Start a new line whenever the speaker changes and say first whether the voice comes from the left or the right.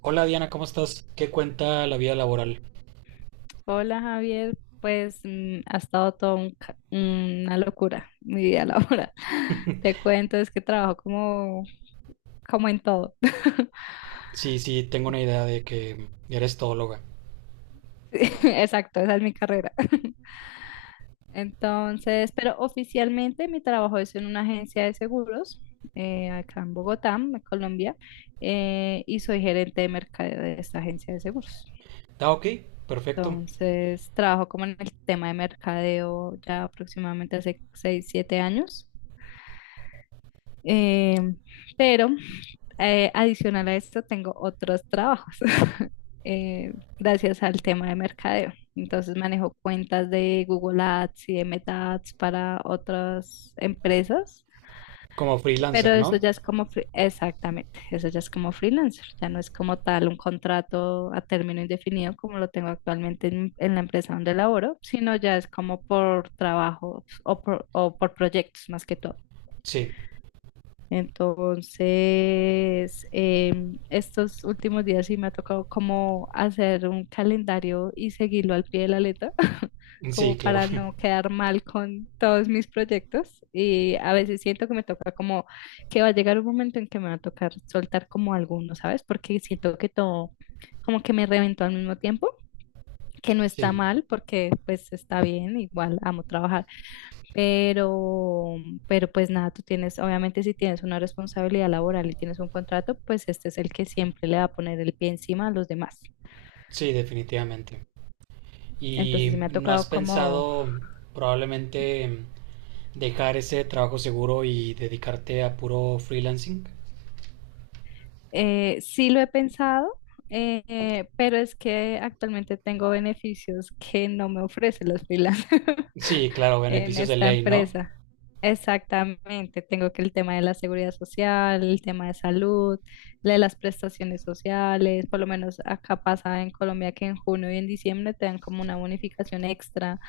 right: Hola Diana, ¿cómo estás? ¿Qué cuenta la vida laboral?
left: Hola Javier, pues ha estado todo una locura mi vida laboral. Te cuento, es que trabajo como en todo.
right: Sí, sí, tengo una idea de que eres todóloga.
left: Sí, exacto, esa es mi carrera. Entonces, pero oficialmente mi trabajo es en una agencia de seguros acá en Bogotá, en Colombia, y soy gerente de mercadeo de esta agencia de seguros.
right: Ah, ok, perfecto.
left: Entonces, trabajo como en el tema de mercadeo ya aproximadamente hace 6, 7 años. Eh, pero adicional a esto tengo otros trabajos eh, gracias al tema de mercadeo. Entonces manejo cuentas de Google Ads y de Meta Ads para otras empresas,
right: Como
left: pero
right: freelancer,
left: eso
right: ¿no?
left: ya es como, exactamente, eso ya es como freelancer, ya no es como tal un contrato a término indefinido como lo tengo actualmente en la empresa donde laboro, sino ya es como por trabajo o por proyectos más que todo.
right: Sí,
left: Entonces, estos últimos días sí me ha tocado como hacer un calendario y seguirlo al pie de la letra,
right: sí,
left: como
right: claro.
left: para no quedar mal con todos mis proyectos. Y a veces siento que me toca como que va a llegar un momento en que me va a tocar soltar como alguno, ¿sabes? Porque siento que todo como que me reventó al mismo tiempo, que no está
right: Sí,
left: mal porque pues está bien, igual amo trabajar pero, pero pues nada, tú tienes, obviamente si tienes una responsabilidad laboral y tienes un contrato, pues este es el que siempre le va a poner el pie encima a los demás.
right: sí, definitivamente.
left: Entonces sí
right: ¿Y
left: me ha
right: no has
left: tocado como,
right: pensado probablemente dejar ese trabajo seguro y dedicarte a puro freelancing?
left: sí lo he pensado, pero es que actualmente tengo beneficios que no me ofrecen los freelancers.
right: Sí, claro,
left: En
right: beneficios de
left: esta
right: ley, ¿no?
left: empresa. Exactamente, tengo que el tema de la seguridad social, el tema de salud, la de las prestaciones sociales, por lo menos acá pasa en Colombia que en junio y en diciembre te dan como una bonificación extra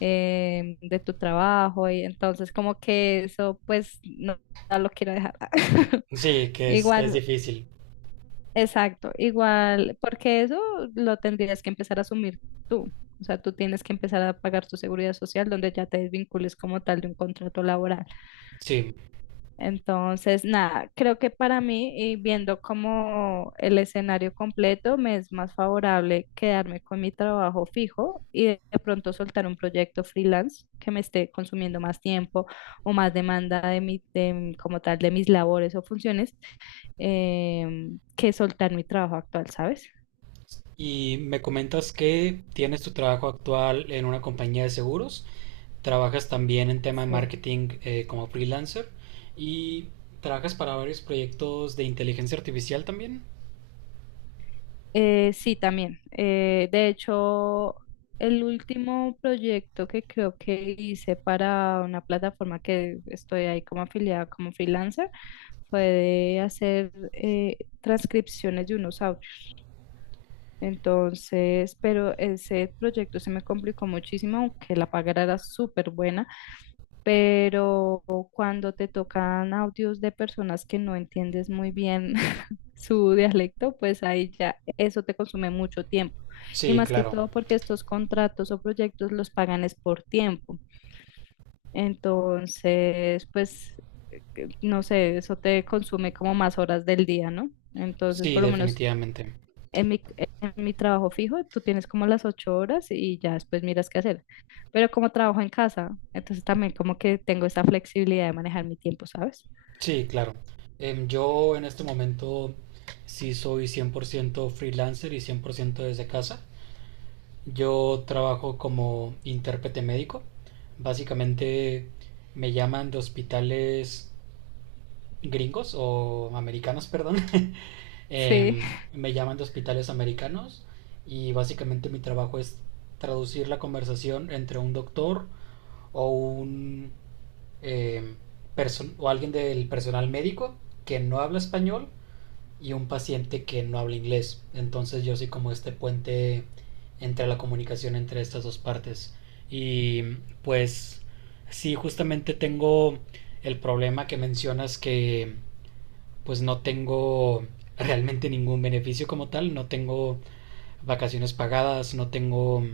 left: de tu trabajo, y entonces como que eso pues no, no lo quiero dejar.
right: Sí, que es
left: Igual,
right: difícil.
left: exacto, igual, porque eso lo tendrías que empezar a asumir tú. O sea, tú tienes que empezar a pagar tu seguridad social donde ya te desvincules como tal de un contrato laboral.
right: Sí,
left: Entonces, nada, creo que para mí, y viendo como el escenario completo, me es más favorable quedarme con mi trabajo fijo y de pronto soltar un proyecto freelance que me esté consumiendo más tiempo o más demanda de mi, como tal de mis labores o funciones, que soltar mi trabajo actual, ¿sabes?
right: y me comentas que tienes tu trabajo actual en una compañía de seguros, trabajas también en tema de
left: Sí.
right: marketing como freelancer y trabajas para varios proyectos de inteligencia artificial también.
left: Sí, también. De hecho, el último proyecto que creo que hice para una plataforma que estoy ahí como afiliada, como freelancer, fue de hacer transcripciones de unos audios. Entonces, pero ese proyecto se me complicó muchísimo, aunque la paga era súper buena, pero cuando te tocan audios de personas que no entiendes muy bien su dialecto, pues ahí ya eso te consume mucho tiempo. Y
right: Sí,
left: más que
right: claro.
left: todo porque estos contratos o proyectos los pagan es por tiempo. Entonces, pues, no sé, eso te consume como más horas del día, ¿no? Entonces,
right: Sí,
left: por lo menos
right: definitivamente.
left: en mi, en mi trabajo fijo, tú tienes como las 8 horas y ya después miras qué hacer. Pero como trabajo en casa, entonces también como que tengo esa flexibilidad de manejar mi tiempo, ¿sabes?
right: Sí, claro. Yo en este momento sí soy 100% freelancer y 100% desde casa. Yo trabajo como intérprete médico. Básicamente me llaman de hospitales gringos o americanos, perdón.
left: Sí.
right: Me llaman de hospitales americanos y básicamente mi trabajo es traducir la conversación entre un doctor o un em, o alguien del personal médico que no habla español y un paciente que no habla inglés. Entonces yo soy como este puente entre la comunicación entre estas dos partes. Y pues sí, justamente tengo el problema que mencionas que pues no tengo realmente ningún beneficio como tal, no tengo vacaciones pagadas, no tengo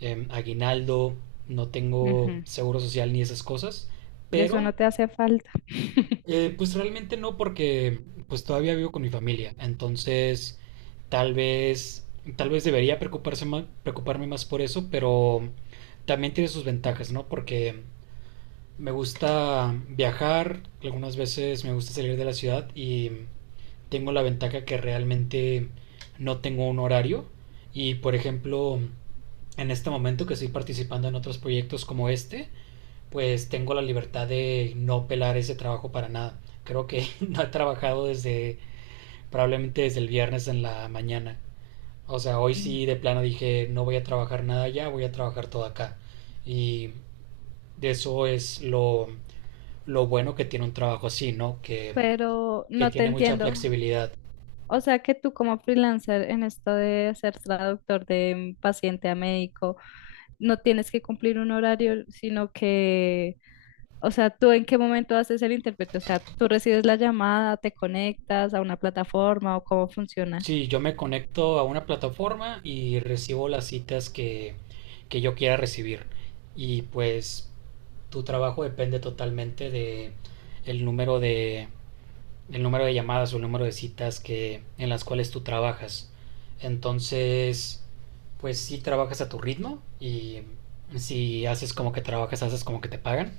right: aguinaldo, no tengo
left: Ujú.
right: seguro social ni esas cosas,
left: Y eso
right: pero
left: no te hace falta.
right: pues realmente no porque pues todavía vivo con mi familia, entonces tal vez tal vez debería preocuparme más por eso, pero también tiene sus ventajas, ¿no? Porque me gusta viajar, algunas veces me gusta salir de la ciudad y tengo la ventaja que realmente no tengo un horario y, por ejemplo, en este momento que estoy participando en otros proyectos como este, pues tengo la libertad de no pelar ese trabajo para nada. Creo que no he trabajado desde probablemente desde el viernes en la mañana. O sea, hoy sí de plano dije no voy a trabajar nada allá, voy a trabajar todo acá. Y de eso es lo bueno que tiene un trabajo así, no, que
left: Pero
right: que
left: no te
right: tiene mucha
left: entiendo.
right: flexibilidad.
left: O sea que tú como freelancer en esto de ser traductor de paciente a médico, no tienes que cumplir un horario, sino que, o sea, tú en qué momento haces el intérprete, o sea, tú recibes la llamada, te conectas a una plataforma o cómo funciona.
right: Sí, yo me conecto a una plataforma y recibo las citas que yo quiera recibir. Y pues tu trabajo depende totalmente de el número de llamadas o el número de citas que en las cuales tú trabajas. Entonces, pues sí trabajas a tu ritmo y si haces como que trabajas, haces como que te pagan.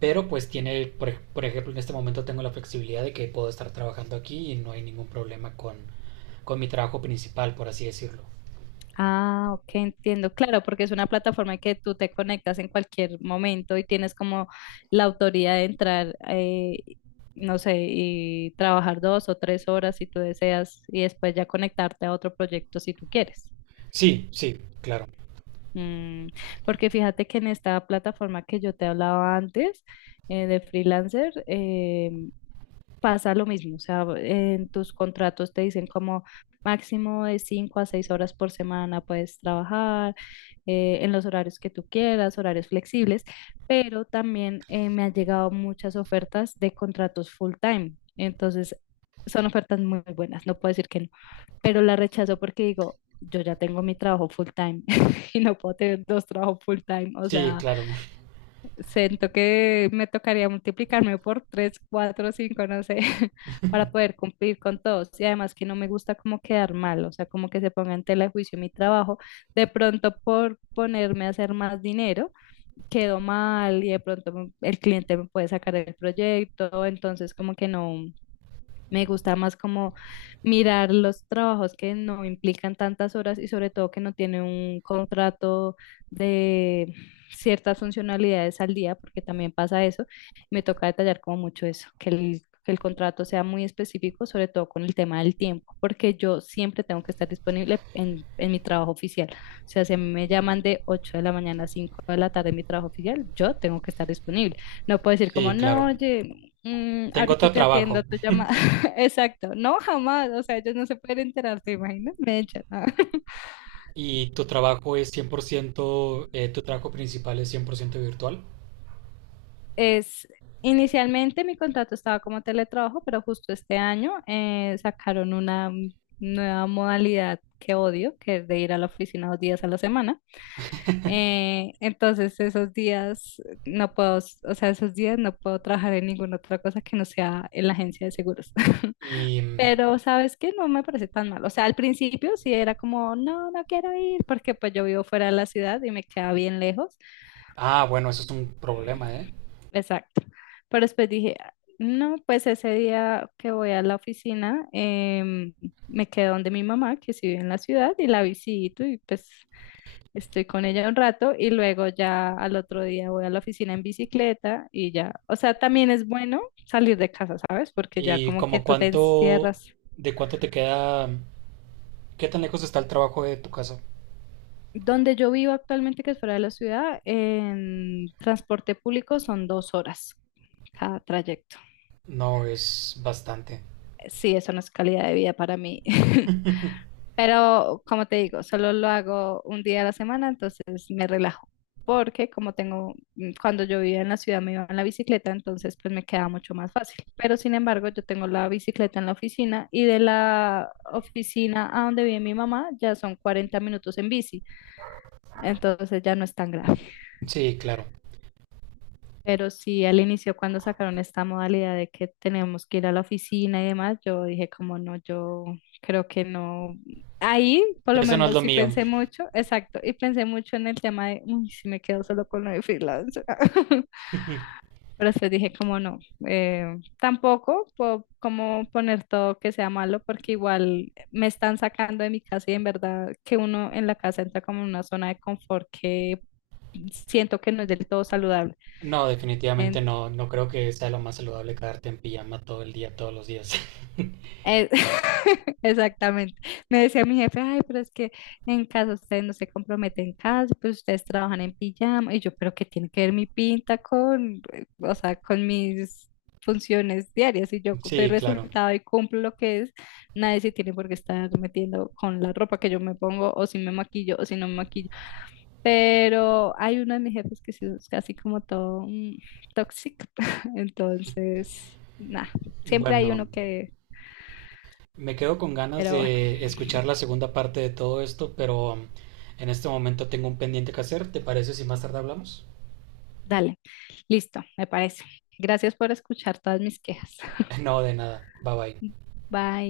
right: Pero pues tiene, por ejemplo, en este momento tengo la flexibilidad de que puedo estar trabajando aquí y no hay ningún problema con mi trabajo principal, por así decirlo.
left: Ah, ok, entiendo. Claro, porque es una plataforma que tú te conectas en cualquier momento y tienes como la autoridad de entrar, no sé, y trabajar 2 o 3 horas si tú deseas y después ya conectarte a otro proyecto si tú quieres.
right: Sí, sí, claro.
left: Mm, porque fíjate que en esta plataforma que yo te hablaba antes, de freelancer, pasa lo mismo. O sea, en tus contratos te dicen como máximo de 5 a 6 horas por semana puedes trabajar en los horarios que tú quieras, horarios flexibles, pero también me han llegado muchas ofertas de contratos full time. Entonces, son ofertas muy buenas, no puedo decir que no, pero la rechazo porque digo, yo ya tengo mi trabajo full time y no puedo tener dos trabajos full time, o
right: Sí,
left: sea...
right: claro.
left: Siento que me tocaría multiplicarme por tres, cuatro, cinco, no sé, para poder cumplir con todos. Y además que no me gusta como quedar mal, o sea, como que se ponga en tela de juicio mi trabajo. De pronto por ponerme a hacer más dinero, quedo mal y de pronto el cliente me puede sacar del proyecto. Entonces como que no, me gusta más como mirar los trabajos que no implican tantas horas y sobre todo que no tienen un contrato de ciertas funcionalidades al día, porque también pasa eso. Me toca detallar como mucho eso, que el contrato sea muy específico, sobre todo con el tema del tiempo, porque yo siempre tengo que estar disponible en mi trabajo oficial. O sea, si a mí me llaman de 8 de la mañana a 5 de la tarde en mi trabajo oficial, yo tengo que estar disponible. No puedo decir como,
right: Sí,
left: no,
right: claro.
left: oye,
right: Tengo
left: ahorita
right: otro
left: te atiendo,
right: trabajo
left: te llama. Exacto, no jamás, o sea, ellos no se pueden enterar, ¿te imaginas? Me echan, ¿no?
right: y tu trabajo es 100%, tu trabajo principal es 100% virtual.
left: Es, inicialmente mi contrato estaba como teletrabajo, pero justo este año sacaron una nueva modalidad que odio, que es de ir a la oficina 2 días a la semana. Entonces esos días no puedo, o sea, esos días no puedo trabajar en ninguna otra cosa que no sea en la agencia de seguros.
right: Y,
left: Pero, ¿sabes? Que no me parece tan mal. O sea, al principio sí era como, no, no quiero ir, porque pues yo vivo fuera de la ciudad y me queda bien lejos.
right: ah, bueno, eso es un problema, ¿eh?
left: Exacto. Pero después dije: "Ah, no, pues ese día que voy a la oficina, me quedo donde mi mamá, que sí vive en la ciudad, y la visito y pues estoy con ella un rato y luego ya al otro día voy a la oficina en bicicleta y ya". O sea, también es bueno salir de casa, ¿sabes? Porque ya
right: Y
left: como que
right: como
left: tú te
right: cuánto,
left: encierras.
right: de cuánto te queda, qué tan lejos está el trabajo de tu casa.
left: Donde yo vivo actualmente, que es fuera de la ciudad, en transporte público son 2 horas cada trayecto.
right: No, es bastante.
left: Sí, eso no es calidad de vida para mí. Pero como te digo, solo lo hago un día a la semana, entonces me relajo. Porque como tengo, cuando yo vivía en la ciudad me iba en la bicicleta, entonces pues me queda mucho más fácil. Pero sin embargo, yo tengo la bicicleta en la oficina y de la oficina a donde vive mi mamá ya son 40 minutos en bici, entonces ya no es tan grave.
right: Sí, claro.
left: Pero sí, al inicio cuando sacaron esta modalidad de que tenemos que ir a la oficina y demás, yo dije como no, yo creo que no. Ahí por lo
right: Eso no es
left: menos
right: lo
left: sí
right: mío.
left: pensé mucho, exacto, y pensé mucho en el tema de, uy, si me quedo solo con lo de freelance. Pero después dije como no, eh, tampoco puedo como poner todo que sea malo porque igual me están sacando de mi casa y en verdad que uno en la casa entra como en una zona de confort que siento que no es del todo saludable.
right: No, definitivamente no. No creo que sea lo más saludable quedarte en pijama todo el día, todos los días.
left: Eh, Exactamente. Me decía mi jefe, ay, pero es que en casa ustedes no se comprometen, en casa pues ustedes trabajan en pijama. Y yo, pero ¿qué tiene que ver mi pinta con, o sea, con mis funciones diarias? Y yo doy
right: Sí, claro.
left: resultado y cumplo lo que es, nadie se tiene por qué estar metiendo con la ropa que yo me pongo, o si me maquillo, o si no me maquillo. Pero hay uno de mis jefes que sí es casi como todo tóxico. Entonces, nada, siempre hay
right: Bueno,
left: uno que,
right: me quedo con ganas
left: pero bueno.
right: de escuchar la segunda parte de todo esto, pero en este momento tengo un pendiente que hacer. ¿Te parece si más tarde hablamos?
left: Dale, listo, me parece. Gracias por escuchar todas mis quejas.
right: No, de nada. Bye bye.
left: Bye.